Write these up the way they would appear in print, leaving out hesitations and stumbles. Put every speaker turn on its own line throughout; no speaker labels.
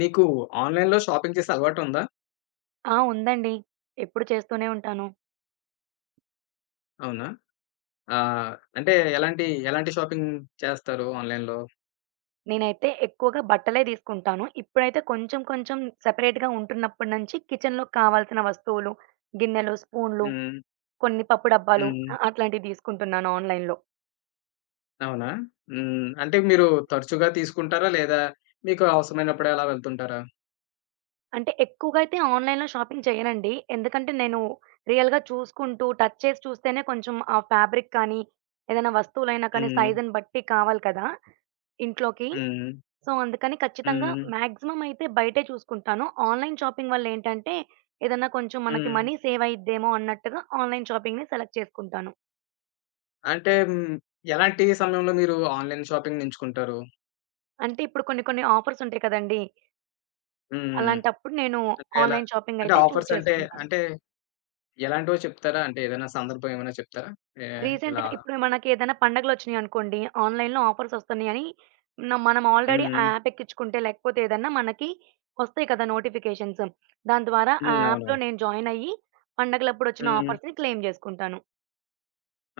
నీకు ఆన్‌లైన్‌లో షాపింగ్ చేసే అలవాటుందా?
ఆ! ఉందండి. ఎప్పుడు చేస్తూనే ఉంటాను.
అవునా? ఆహ్, అంటే ఎలాంటి షాపింగ్ చేస్తారు ఆన్‌లైన్‌లో?
నేనైతే ఎక్కువగా బట్టలే తీసుకుంటాను. ఇప్పుడైతే కొంచెం కొంచెం సెపరేట్‌గా ఉంటున్నప్పటి నుంచి కిచెన్‌లోకి కావాల్సిన వస్తువులు, గిన్నెలు, స్పూన్లు,
హ్మ్.
కొన్ని పప్పు డబ్బాలు
హ్మ్.
అట్లాంటివి తీసుకుంటున్నాను ఆన్‌లైన్‌లో.
అవునా? హ్మ్. అంటే మీరు తరచుగా తీసుకుంటారా? లేదా మీకు అవసరమైనప్పుడే అలా వెళ్తుంటారా?
అంటే ఎక్కువగా అయితే ఆన్‌లైన్‌లో షాపింగ్ చేయనండి. ఎందుకంటే నేను రియల్‌గా చూసుకుంటూ, టచ్ చేసి చూస్తేనే కొంచెం ఆ ఫ్యాబ్రిక్ కానీ, ఏదైనా వస్తువులైనా కానీ
హ్మ్.
సైజుని బట్టి కావాలి కదా! ఇంట్లోకి.
హ్మ్.
సో, అందుకని ఖచ్చితంగా
హ్మ్.
మాక్సిమం అయితే బయటే చూసుకుంటాను. ఆన్‌లైన్ షాపింగ్ వల్లేంటంటే, ఏదన్నా కొంచెం మనకి
హ్మ్.
మనీ సేవ్ అయిద్దేమో అన్నట్టుగా ఆన్‌లైన్ షాపింగ్‌ని సెలెక్ట్ చేసుకుంటాను.
అంటే ఎలాంటి సమయంలో మీరు ఆన్‌లైన్ షాపింగ్‌ని ఎంచుకుంటారు?
అంటే ఇప్పుడు కొన్ని కొన్ని ఆఫర్స్ ఉంటాయి కదండీ!
హ్మ్.
అలాంటప్పుడు నేను
అంటే ఎలా?
ఆన్‌లైన్ షాపింగ్
అంటే
అయితే చూజ్
ఆఫర్స్ అంటే,
చేసుకుంటాను.
అంటే ఎలాంటివో చెప్తారా? అంటే ఏదైనా సందర్భం ఏమైనా చెప్తారా? ఏ ఇలా.
రీసెంట్‌గా ఇప్పుడు మనకి ఏదైనా పండగలొచ్చినియనుకోండి, ఆన్‌లైన్‌లో ఆఫర్స్ వస్తున్నాయని మనం ఆల్రెడీ ఆ
హ్మ్.
యాప్ ఎక్కించుకుంటే లేకపోతే ఏదన్నా మనకి వస్తాయి కదా నోటిఫికేషన్స్. దాని ద్వారా ఆ
హ్మ్. అవునవును.
యాప్‌లో నేను జాయిన్ అయ్యి పండగలప్పుడొచ్చిన
హ్మ్.
ఆఫర్స్‌ని క్లెయిమ్ చేసుకుంటాను.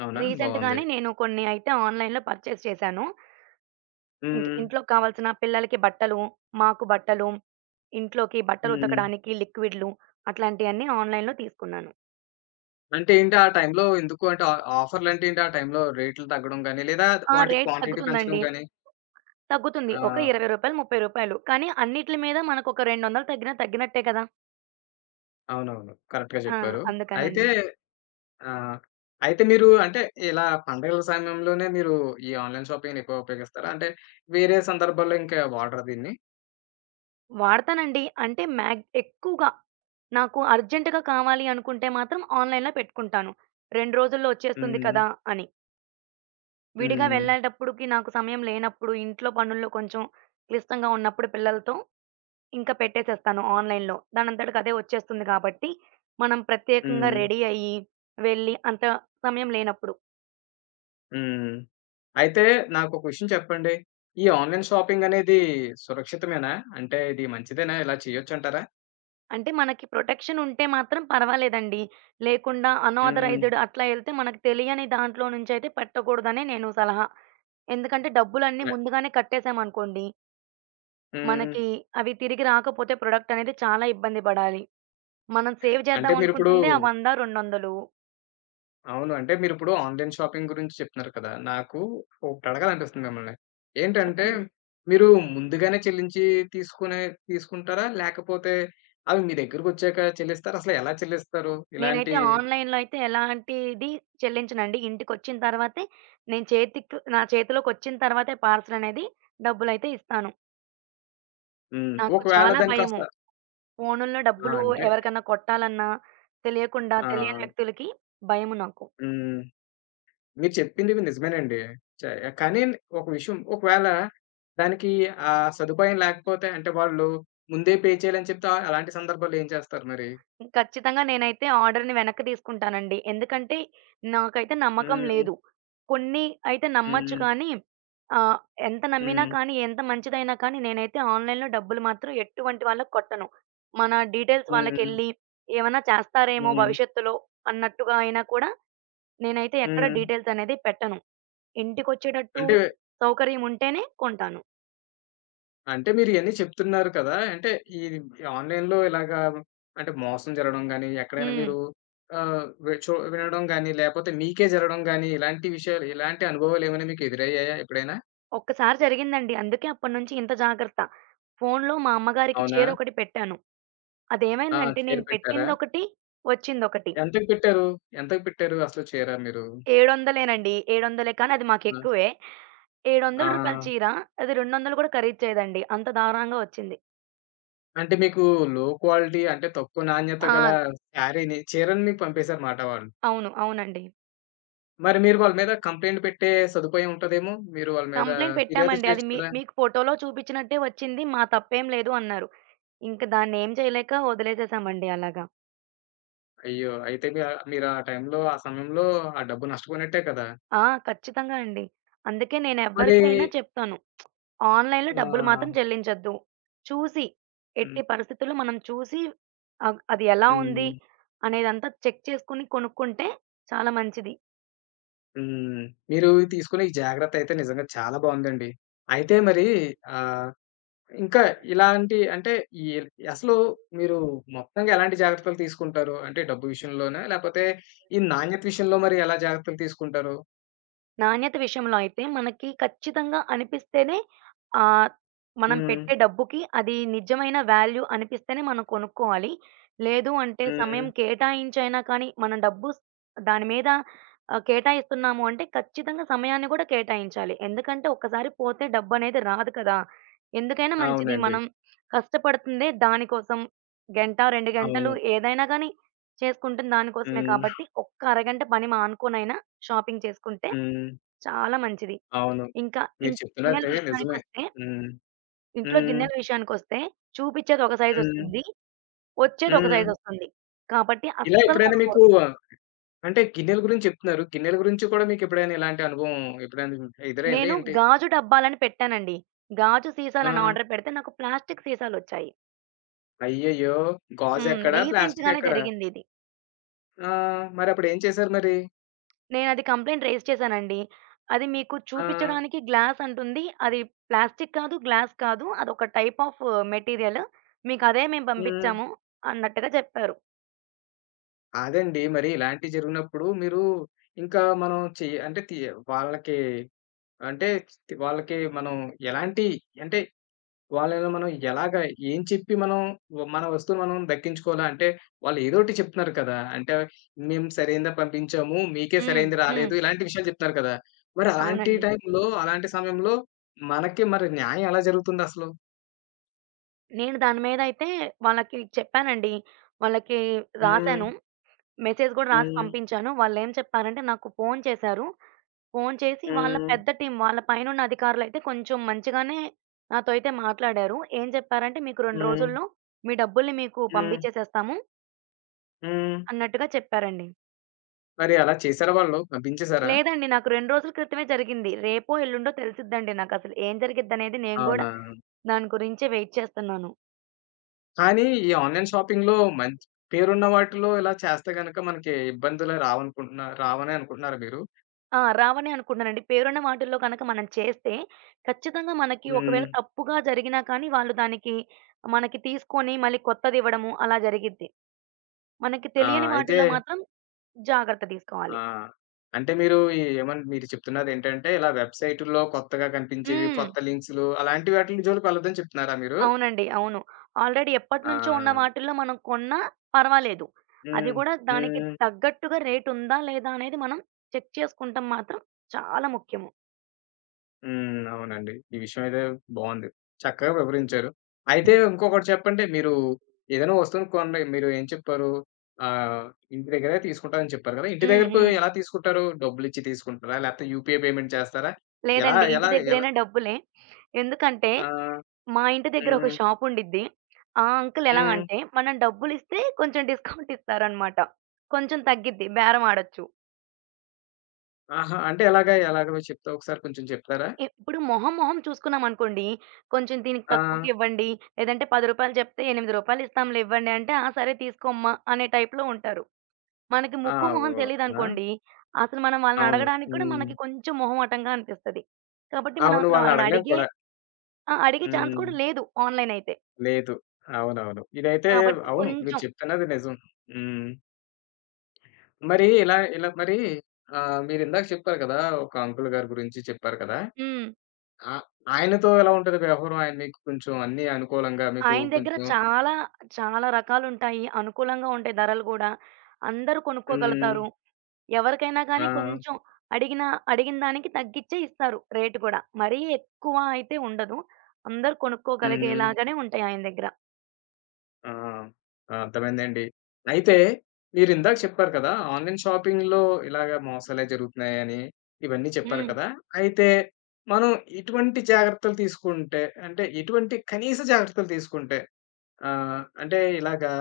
అవునా? బావుంది.
రీసెంట్‌గానే నేను కొన్ని అయితే ఆన్‌లైన్‌లో పర్చేస్ చేశాను.
హ్మ్.
ఇంట్లోకి కావాల్సిన పిల్లలకి బట్టలు, మాకు బట్టలు, ఇంట్లోకి బట్టలు
హ్మ్.
ఉతకడానికి లిక్విడ్‌లు అట్లాంటియన్నీ ఆన్‌లైన్‌లో తీసుకున్నాను.
అంటే ఏంటి ఆ టైంలో ఎందుకు అంటే ఆఫర్‌లంటే ఏంటి? ఆ టైంలో రేట్లు తగ్గడం గాని, లేదా
ఆ!
వాటి
రేట్
క్వాంటిటీ పెంచడం
తగ్గుతుందండి.
గాని.
తగ్గుతుంది. ఒక రూ.
ఆ!
20, రూ. 30 కానీ అన్నిట్లి మీద మనకొక 200 తగ్గినా తగ్గినట్టే కదా!
అవునవును. కరెక్ట్‌గా
ఆ!
చెప్పారు. అయితే
అందుకనండి.
ఆ! అయితే మీరు అంటే ఇలా పండగల సమయంలోనే మీరు ఈ ఆన్‌లైన్ షాపింగ్‌ని ఎక్కువ ఉపయోగిస్తారా? అంటే వేరే సందర్భాల్లో ఇంకా వాడరా దీన్ని?
వాడతానండి. అంటే ఎక్కువగా నాకు అర్జెంట్‌గా కావాలి అనుకుంటే మాత్రం ఆన్‌లైన్‌లో పెట్టుకుంటాను. 2 రోజుల్లో వచ్చేస్తుంది
హ్మ్.
కదా! అని. విడిగా
హ్మ్.
వెళ్ళేటప్పుడుకి నాకు సమయం లేనప్పుడు, ఇంట్లో పనుల్లో కొంచెం క్లిష్టంగా ఉన్నప్పుడు పిల్లలతో ఇంకా పెట్టేసేస్తాను ఆన్‌లైన్‌లో. దానంతటికి అదే వచ్చేస్తుంది కాబట్టి, మనం ప్రత్యేకంగా
హ్మ్.
రెడీ అయ్యి, వెళ్ళి అంత సమయం లేనప్పుడు.
హ్మ్. అయితే నాకొక విషయం చెప్పండి. ఈ ఆన్‌లైన్ షాపింగ్ అనేది సురక్షితమేనా? అంటే ఇది మంచిదేనా? ఇలా చేయొచ్చంటారా?
అంటే మనకి ప్రొటెక్షన్ ఉంటే మాత్రం పర్వాలేదండి. లేకుండా
హ్మ్.
అనాథరైజ్డ్ అట్లా ఎళ్తే మనకు తెలియని దాంట్లో నుంచయితే పెట్టకూడదనే నేను సలహా. ఎందుకంటే డబ్బులన్నీ
అ
ముందుగానే కట్టేసామనుకోండి,
హ్మ్.
మనకి అవి తిరిగి రాకపోతే ప్రొడక్ట్ అనేది చాలా ఇబ్బంది పడాలి. మనం సేవ్
అంటే
చేద్దాం
మీరిప్పుడు
అనుకుంటుందే ఆ 100, 200
అవును. అంటే మీరిప్పుడు ఆన్‌లైన్ షాపింగ్ గురించి చెప్తున్నారు కదా! నాకు ఒకటి అడగాలనిపిస్తుంది మిమ్మల్ని. ఏంటంటే
చెప్పండి.
మీరు ముందుగానే చెల్లించి తీసుకునే తీసుకుంటారా? లేకపోతే అవి మీ దగ్గరకొచ్చాక చెల్లిస్తారా? అసలు ఎలా చెల్లిస్తారు?
నేనైతే
ఇలాంటి.
ఆన్‌లైన్‌లో అయితే ఎలాంటిది చెల్లించనండి. ఇంటికొచ్చిన తర్వాతే నేను చేతికి నా చేతిలోకొచ్చిన తర్వాతే పార్సెల్ అనేది డబ్బులైతే ఇస్తాను.
హ్మ్.
నాకు
ఒకవేళ
చాలా
దాని కాస్త.
భయము. ఫోనుల్లో
ఆ!
డబ్బులు
అంటే.
ఎవరికన్నా కొట్టాలన్నా తెలియకుండా
ఆ!
తెలియని వ్యక్తులకి భయము నాకు.
హ్మ్. మీరు చెప్పిందివి నిజమేనండి. చ కానీ ఒక విషయం, ఒకవేళ దానికి ఆ సదుపాయం లేకపోతే అంటే వాళ్ళు ముందే పే చేయాలని చెప్తే అలాంటి సందర్భాల్లో ఏం చేస్తారు మరి?
ఖచ్చితంగా నేనైతే ఆర్డర్‌ని వెనక్కి తీసుకుంటానండి. ఎందుకంటే నాకైతే నమ్మకం
హ్మ్.
లేదు. కొన్ని అయితే నమ్మొచ్చు
హ్మ్.
కానీ ఆహ్, ఎంత నమ్మినా
హ్మ్.
కానీ, ఎంత మంచిదైనా కానీ నేనైతే ఆన్‌లైన్‌లో డబ్బులు మాత్రం ఎటువంటి వాళ్ళకి కొట్టను. మన డీటెయిల్స్
హ్మ్.
వాళ్ళకెళ్ళి ఏమన్నా చేస్తారేమో
హ్మ్.
భవిష్యత్తులో అన్నట్టుగా అయినా కూడా నేనైతే ఎక్కడ
హ్మ్.
డీటెయిల్స్ అనేది పెట్టను. ఇంటికొచ్చేటట్టు
అంటే,
సౌకర్యం ఉంటేనే కొంటాను.
అంటే మీరు ఇయన్నీ చెప్తున్నారు కదా! అంటే ఈ ఆన్‌లైన్‌లో ఇలాగా అంటే మోసం జరగడం గాని, ఎక్కడైనా
హ్మ్.
మీరు వి చు వినడం గాని, లేపోతే మీకే జరగడం గాని ఇలాంటి విషయాలు ఇలాంటి అనుభవాలేమైనా మీకు ఎదురయ్యాయా ఎప్పుడైనా?
ఒక్కసారి జరిగిందండి. అందుకే అప్పటినుంచి ఇంత జాగ్రత్త. ఫోనులో మా అమ్మగారికి
అవునా?
చీరొకటి పెట్టాను.
ఆ!
అదేమైందంటే
షేర్
నేను
పెట్టారా?
పెట్టిందొకటి, వచ్చిందొకటి.
ఎంతకు పెట్టారు? ఎంతకు పెట్టారు అసలు చీర మీరు?
700 700 కానీ అది
హ్మ్.
మాకెక్కువే. రూ.
ఆ!
700 చీర అది 200 కూడా ఖరీదు చేయదండి. అంత దారుణంగా వచ్చింది.
అంటే మీకు లో క్వాలిటీ అంటే తక్కువ నాణ్యత
ఆ!
గల శారీని చీరని మీకు పంపేసారన్నమాట వాళ్ళు.
అవును. అవునండి.
మరి మీరు వాళ్ళ మీద కంప్లెయింట్ పెట్టే సదుపాయం ఉంటదేమో? మీరు వాళ్ళ మీద
కంప్లెయింట్
ఫిర్యాదు
పెట్టామండి. అది
చేయొచ్చు
మీ
కదా!
మీకు ఫోటోలో చూపించినట్టే వచ్చింది. మా తప్పేం లేదు అన్నారు. ఇంక దాన్నేం చేయలేక వదిలేసేసామండి అలాగా.
అయ్యో! అయితే మీరు ఆ టైంలో, ఆ సమయంలో ఆ డబ్బు నష్టపోయినట్టే కదా!
ఆ! ఖచ్చితంగా అండి. అందుకే
మరి.
నేనెవ్వరికైనా చెప్తాను. ఆన్‌లైన్‌లో డబ్బులు
ఆ!
మాత్రం చెల్లించొద్దు. చూసి,
హ్మ్.
ఎట్టి పరిస్థితుల్లో మనం చూసి అది ఎలా ఉంది
హ్మ్.
అనేదంతా చెక్ చేసుకొని కొనుక్కుంటే చాలా మంచిది.
హ్మ్. మీరు తీసుకునే ఈ జాగ్రత్త అయితే నిజంగా చాలా బావుందండి. అయితే మరి ఆహ్ ఇంకా ఇలాంటి అంటే ఈ అసలు మీరు మొత్తంగా ఎలాంటి జాగ్రత్తలు తీసుకుంటారు? అంటే డబ్బు విషయంలోనా? లేపోతే ఈ నాణ్యత విషయంలో మరి ఎలా జాగ్రత్తలు తీసుకుంటారు?
నాణ్యత విషయంలో అయితే మనకి ఖచ్చితంగా అనిపిస్తేనే ఆహ్, మనం
హ్మ్.
పెట్టే డబ్బుకి అది నిజమైన వాల్యూ అనిపిస్తేనే మనం కొనుక్కోవాలి. లేదు అంటే
హ్మ్.
సమయం కేటాయించైనా కానీ మనం డబ్బు స్ దాని మీద కేటాయిస్తున్నాము అంటే ఖచ్చితంగా సమయాన్ని కూడా కేటాయించాలి. ఎందుకంటే ఒక్కసారి పోతే డబ్బనేది రాదు కదా! ఎందుకైనా మంచిది
అవునండి.
మనం కష్టపడుతుందే దానికోసం. గంట, 2 గంటలు
అవును.
ఏదైనా గానీ చేసుకుంటుంది దానికోసమే
హ్మ్.
కాబట్టి ఒక్క అరగంట పని మానుకోనైనా షాపింగ్ చేసుకుంటే
హ్మ్.
చాలా మంచిది.
అవును.
ఇంకా
మీరు
గిన్నెల
చెప్తున్నది నిజమే.
విషయానికొస్తే
హ్మ్.
ఇంట్లో
హ్మ్.
గిన్నెల విషయానికొస్తే చూపిచ్చేది ఒక
హ్మ్.
సైజొస్తుంది. వచ్చేది ఒక
హ్మ్.
సైజొస్తుంది. కాబట్టి
ఇలా
అస్సలు
ఎప్పుడైనా మీకు
కొనకూడదు.
అంటే గిన్నెల గురించి చెప్తున్నారు. గిన్నెల గురించి కూడా మీకెప్పుడైనా ఇలాంటి అనుభవం ఎప్పుడైనా ఎదురైందా
నేను
ఏంటి?
గాజు డబ్బాలని పెట్టానండి. గాజు
ఆ!
సీసాలని ఆర్డర్ పెడితే నాకు ప్లాస్టిక్ సీసాలొచ్చాయి.
అయ్యయ్యో!
హ్మ్.
గాజెక్కడ?
రీసెంట్‌గానే
ప్లాస్టికెక్కడ?
జరిగిందిది.
ఆ! మరప్పుడు ఏం చేశారు మరి?
నేనది కంప్లెయింట్ రైజ్ చేశానండి. అది మీకు
ఆ!
చూపిచ్చడానికి గ్లాస్ అంటుంది. అది ప్లాస్టిక్ కాదు, గ్లాస్ కాదు. అదొక టైప్ ఆఫ్ మెటీరియల్. మీకదే మేము
హ్మ్.
పంపిచ్చాము అన్నట్టుగా చెప్పారు.
అదండి. మరి ఇలాంటివి జరిగినప్పుడు మీరు ఇంకా మనం అంటే వాళ్ళకి అంటే వాళ్ళకి మనం ఎలాంటి అంటే వాళ్ళని మనం ఎలాగా ఏం చెప్పి మనం మన వస్తువులు మనం దక్కించుకోవాలా? అంటే వాళ్ళు ఏదో ఒకటి చెప్తున్నారు కదా! అంటే మేము సరైనదే పంపించాము. మీకే
హ్మ్.
సరైనది
హ్మ్.
రాలేదు. ఇలాంటి విషయాలు చెప్తున్నారు కదా! మరి అలాంటి
అవునండి.
టైంలో, అలాంటి సమయంలో మనకి మరి న్యాయం ఎలా జరుగుతుందసలు?
నేను దాని మీదయితే వాళ్ళకి చెప్పానండి. వాళ్ళకి
హ్మ్.
రాసాను. మెసేజ్ గూడా రాసి
హ్మ్.
పంపించాను. వాళ్ళేం చెప్పారంటే నాకు ఫోను చేశారు. ఫోను చేసి వాళ్ళ
హ్మ్.
పెద్ద టీమ్ వాళ్ళ పైనున్న అధికారులయితే కొంచెం మంచిగానే నాతో అయితే మాట్లాడారు. ఏం చెప్పారంటే "మీకు 2
హ్మ్.
రోజుల్లో మీ డబ్బుల్ని మీకు
హ్మ్.
పంపించేసేస్తాము"
హ్మ్.
అన్నట్టుగా చెప్పారండి.
మరి అలా చేసారా వాళ్ళు? పంపించేసారా?
లేదండి నాకు 2 రోజుల క్రితమే జరిగింది. రేపో, ఎల్లుండో తెలిసిద్దండి నాకసలు ఏం జరిగిద్దనేది నేను గూడా
అవునా?
దాని గురించే వెయిట్ చేస్తున్నాను.
కానీ ఈ ఆన్‌లైన్ షాపింగ్‌లో మంచి పేరున్న వాటిలో ఇలా చేస్తే గనక మనకి ఇబ్బందులు రావనే అనుకుంటున్నారా మీరు?
ఆ! రావనే అనుకుంటున్నానండి. పేరున్న వాటిల్లో గనక మనం చేస్తే, ఖచ్చితంగా మనకి
హ్మ్.
ఒకవేళ తప్పుగా జరిగినా కానీ, వాళ్ళు దానికి మనకి తీసుకొని మళ్ళీ కొత్తదివ్వడము అలా జరిగిద్ది. మనకి తెలియని
అయితే
వాటిల్లో మాత్రం జాగ్రత్త తీసుకోవాలి.
ఆ! అంటే మీరు ఈ ఏమన్ మీరు చెప్తున్నదేంటంటే ఇలా వెబ్‌సైటుల్లో కొత్తగా కనిపించేవి,
హ్మ్.
కొత్త లింక్స్‌లు అలాంటి వాటిలి జోలికి వెళ్ళొద్దని చెప్తున్నారా మీరు?
అవునండి. అవును. ఆల్రెడీ
ఆ!
ఎప్పటినుంచో ఉన్న వాటిల్లో మనం కొన్నా పర్వాలేదు. అది
హ్మ్.
గూడా దానికి
హ్మ్.
తగ్గట్టుగా రేటుందా? లేదా? అనేది మనం చెక్ చేసుకుంటం మాత్రం చాలా ముఖ్యము.
హ్మ్. అవునండి. ఈ విషయం అయితే బావుంది. చక్కగా వివరించారు. అయితే ఇంకొకటి చెప్పండి. మీరు ఏదైనా వస్తువుని కొనండి మీరు ఏం చెప్పారు? ఆహ్, ఇంటి దగ్గరే తీసుకుంటానని చెప్పారు కదా! ఇంటి
హ్మ్.
దగ్గరకు
హ్మ్.
ఎలా తీసుకుంటారు? డబ్బులిచ్చి తీసుకుంటారా? లేకపోతే యూపీఐ పేమెంట్ చేస్తారా? ఎలా
లేదండి. ఇంటి
ఎలా ఎలా
దగ్గరైనా డబ్బులే. ఎందుకంటే,
ఆ!
మా ఇంటి దగ్గర ఒక
హ్మ్.
షాప్ ఉండిద్ది. ఆ అంకుల్ ఎలా
హ్మ్.
అంటే, మనం డబ్బులిస్తే కొంచెం డిస్కౌంట్ ఇస్తారనమాట. కొంచెం తగ్గిద్ది. బేరం ఆడొచ్చు.
ఆహా! అంటే ఎలాగా? ఎలాగో ఒకసారి కొంచెం చెప్తారా?
ఇప్పుడు మొహం, మొహం చూసుకున్నామనుకోండి, కొంచెం దీనికి
ఆ!
తక్కువకివ్వండి, లేదంటే రూ. 10 చెప్తే రూ. 8 ఇస్తాంలే ఇవ్వండి అంటే, "ఆ! సరే తీసుకోమ్మా" అనే టైప్‌లో ఉంటారు. మనకి
ఆ!
ముక్కు, మొహం
ఓహ్! అలా.
తెలీదనుకోండి, అసలు మనం వాళ్ళని
అవును.
అడగడానికి కూడా
హ్మ్.
మనకి కొంచెం మొహమాటంగా అనిపిస్తది. కాబట్టి మనం
అవును.
అసలు వాళ్ళని
వాళ్ళనడగలేం
అడిగే
కూడా.
ఆ! అడిగే ఛాన్స్ కూడా
హ్మ్.
లేదు ఆన్‌లైన్ అయితే.
లేదు. అవునవును. ఇదైతే.
కాబట్టి
అవును. మీరు
కొంచెం
చెప్తున్నది నిజం. హ్మ్. మరి ఇలా ఇలా మరి మీరిందాక చెప్పారు కదా! ఒక అంకుల్ గారి గురించి చెప్పారు కదా!
హ్మ్.
ఆ ఆయనతో ఎలా ఉంటది వ్యవహారం? ఆయన మీకు కొంచెం అన్నీ అనుకూలంగా మీకు
ఆయన దగ్గర
కొంచెం.
చాలా, చాలా రకాలుంటాయి. అనుకూలంగా ఉంటాయి ధరలు గూడా. అందరూ
హ్మ్.
కొనుక్కోగలుగుతారు. ఎవరికైనా
ఆ!
గానీ కొంచెం అడిగిన అడిగిన దానికి తగ్గిచ్చే ఇస్తారు రేటు గూడా. మరీ ఎక్కువ అయితే ఉండదు. అందరూ
హ్మ్.
కొనుక్కోగలిగేలాగానే ఉంటాయి ఆయన దగ్గర.
ఆ! ఆ! అర్థమైందండి. అయితే మీరిందాక చెప్పారు కదా! ఆన్‌లైన్ షాపింగ్‌లో ఇలాగ మోసాలే జరుగుతున్నాయని, ఇవన్నీ చెప్పారు
హ్మ్.
కదా! అయితే మనం ఎటువంటి జాగ్రత్తలు తీసుకుంటే, అంటే ఎటువంటి కనీస జాగ్రత్తలు తీసుకుంటే అంటే ఇలాగా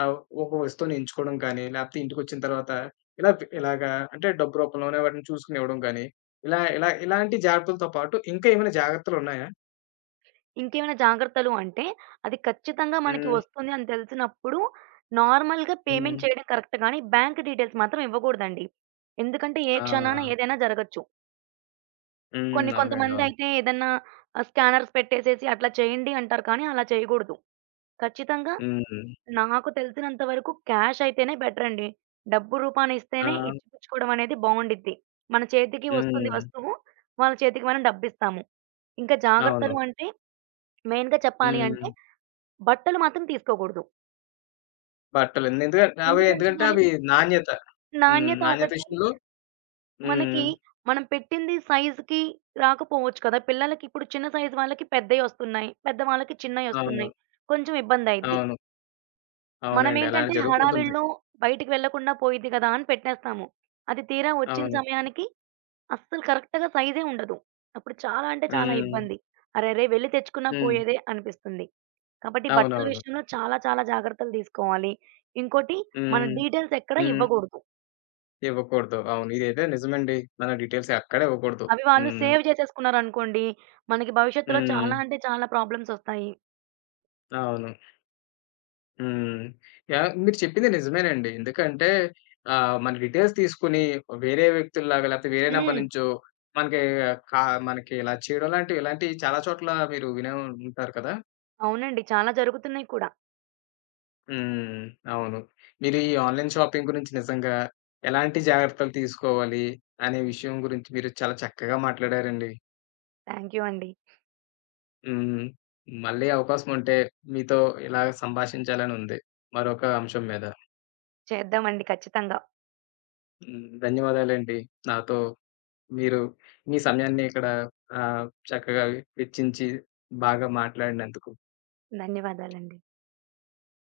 ఆహ్, ఒక వస్తువుని ఎంచుకోవడం కానీ, లేపోతే ఇంటికొచ్చిన తర్వాత ఇలా ఇలాగా అంటే డబ్బు రూపంలోనే వాటిని చూసుకొని ఇవ్వడం కానీ, ఇలా ఇలా ఇలాంటి జాగ్రత్తలతో పాటు ఇంకా ఏమైనా జాగ్రత్తలున్నాయా?
ఇంకేమైనా జాగ్రత్తలు అంటే, అది ఖచ్చితంగా మనకి
హ్మ్.
వస్తుంది అని తెలిసినప్పుడు నార్మల్‌గా
హ్మ్.
పేమెంట్ చేయడం కరెక్ట్ గానీ, బ్యాంక్ డీటెయిల్స్ మాత్రం ఇవ్వగూడదండి. ఎందుకంటే ఏ
ఆ!
క్షణాన ఏదైనా జరగొచ్చు.
హ్మ్.
కొన్ని
అవునండి. అవును.
కొంతమందయితే ఏదన్నా స్కానర్స్ పెట్టేసేసి అట్లా చేయండి అంటారు కానీ అలా చేయగూడదు. ఖచ్చితంగా
హ్మ్.
నాకు తెలిసినంత వరకు క్యాష్ అయితేనే బెటరండి. డబ్బు రూపాన
ఆ!
ఇస్తేనే ఇచ్చిపుచ్చుకోవడం అనేది బావుండిద్ది. మన చేతికి వస్తుంది
హ్మ్.
వస్తువు. వాళ్ళ చేతికి మనం డబ్బిస్తాము. ఇంకా
అవును.
జాగ్రత్తలు అంటే మెయిన్‌గా చెప్పాలి
హ్మ్.
అంటే బట్టలు మాత్రం తీసుకోకూడదు.
బట్టలండి. ఎందుకంటే అవి
ఎందుకంటే దాని
నాణ్యత. హ్మ్.
నాణ్యత
నాణ్యత
ఒకటి
విషయంలో.
మనకి
హ్మ్.
మనం పెట్టింది సైజ్‌కి రాకపోవచ్చు కదా! పిల్లలకి ఇప్పుడు చిన్న సైజ్ వాళ్ళకి పెద్దయి వస్తున్నాయి. పెద్ద వాళ్ళకి చిన్నయి
అవును.
వస్తున్నాయి. కొంచెం ఇబ్బందయిద్ది.
అవును. అవునండి. అలానే
మనమేంటంటే
జరుగుతుంటుంది.
హడావిడిలో బయటికి వెళ్ళకుండా పోయిద్ది కదా! అని పెట్టేస్తాము. అది తీరా వచ్చిన
అవును.
సమయానికి అస్సలు కరెక్ట్‌గా సైజే ఉండదు. అప్పుడు చాలా అంటే చాలా
హ్మ్.
ఇబ్బంది. అరెరే! వెళ్లి తెచ్చుకున్నా
హ్మ్.
పోయేదే అనిపిస్తుంది. కాబట్టి బట్టల
అవునవును.
విషయంలో చాలా చాలా జాగ్రత్తలు తీసుకోవాలి. ఇంకోటి మన
హ్మ్.
డీటెయిల్స్ ఎక్కడ
హ్మ్.
ఇవ్వకూడదు.
ఇవ్వకూడదు. అవును. ఇదైతే నిజమండి. మన డీటెయిల్స్ ఎక్కడ ఇవ్వకూడదు.
అవి వాళ్ళు
హ్మ్.
సేవ్ చేసేసుకున్నారనుకోండి, మనకి భవిష్యత్తులో
హ్మ్.
చాలా అంటే చాలా ప్రాబ్లమ్సొస్తాయి.
అవును. హ్మ్. యాహ్! మీరు చెప్పింది నిజమేనండి. ఎందుకంటే మన డీటెయిల్స్ తీసుకొని వేరే వ్యక్తుల్లాగా లేకపోతే వేరే నంబర్
హ్మ్.
నుంచో మనకి కా మనకి ఇలా చేయడం లాంటివి ఇలాంటివి చాలా చోట్ల మీరు వినే ఉంటారు కదా!
అవునండి. చాలా జరుగుతున్నాయి కూడా.
హ్మ్. అవును. మీరు ఈ ఆన్‌లైన్ షాపింగ్ గురించి నిజంగా ఎలాంటి జాగ్రత్తలు తీసుకోవాలి అనే విషయం గురించి మీరు చాలా చక్కగా మాట్లాడారండి.
థాంక్ యూ అండి.
హ్మ్. మళ్ళీ అవకాశం ఉంటే మీతో ఇలా సంభాషించాలని ఉంది. మరొక అంశం మీద.
చేద్దామండి ఖచ్చితంగా.
హ్మ్. ధన్యవాదాలండి. నాతో మీరు మీ సమయాన్ని ఇక్కడ ఆహ్, చక్కగా వెచ్చించి బాగా మాట్లాడినందుకు.
ధన్యవాదాలండి.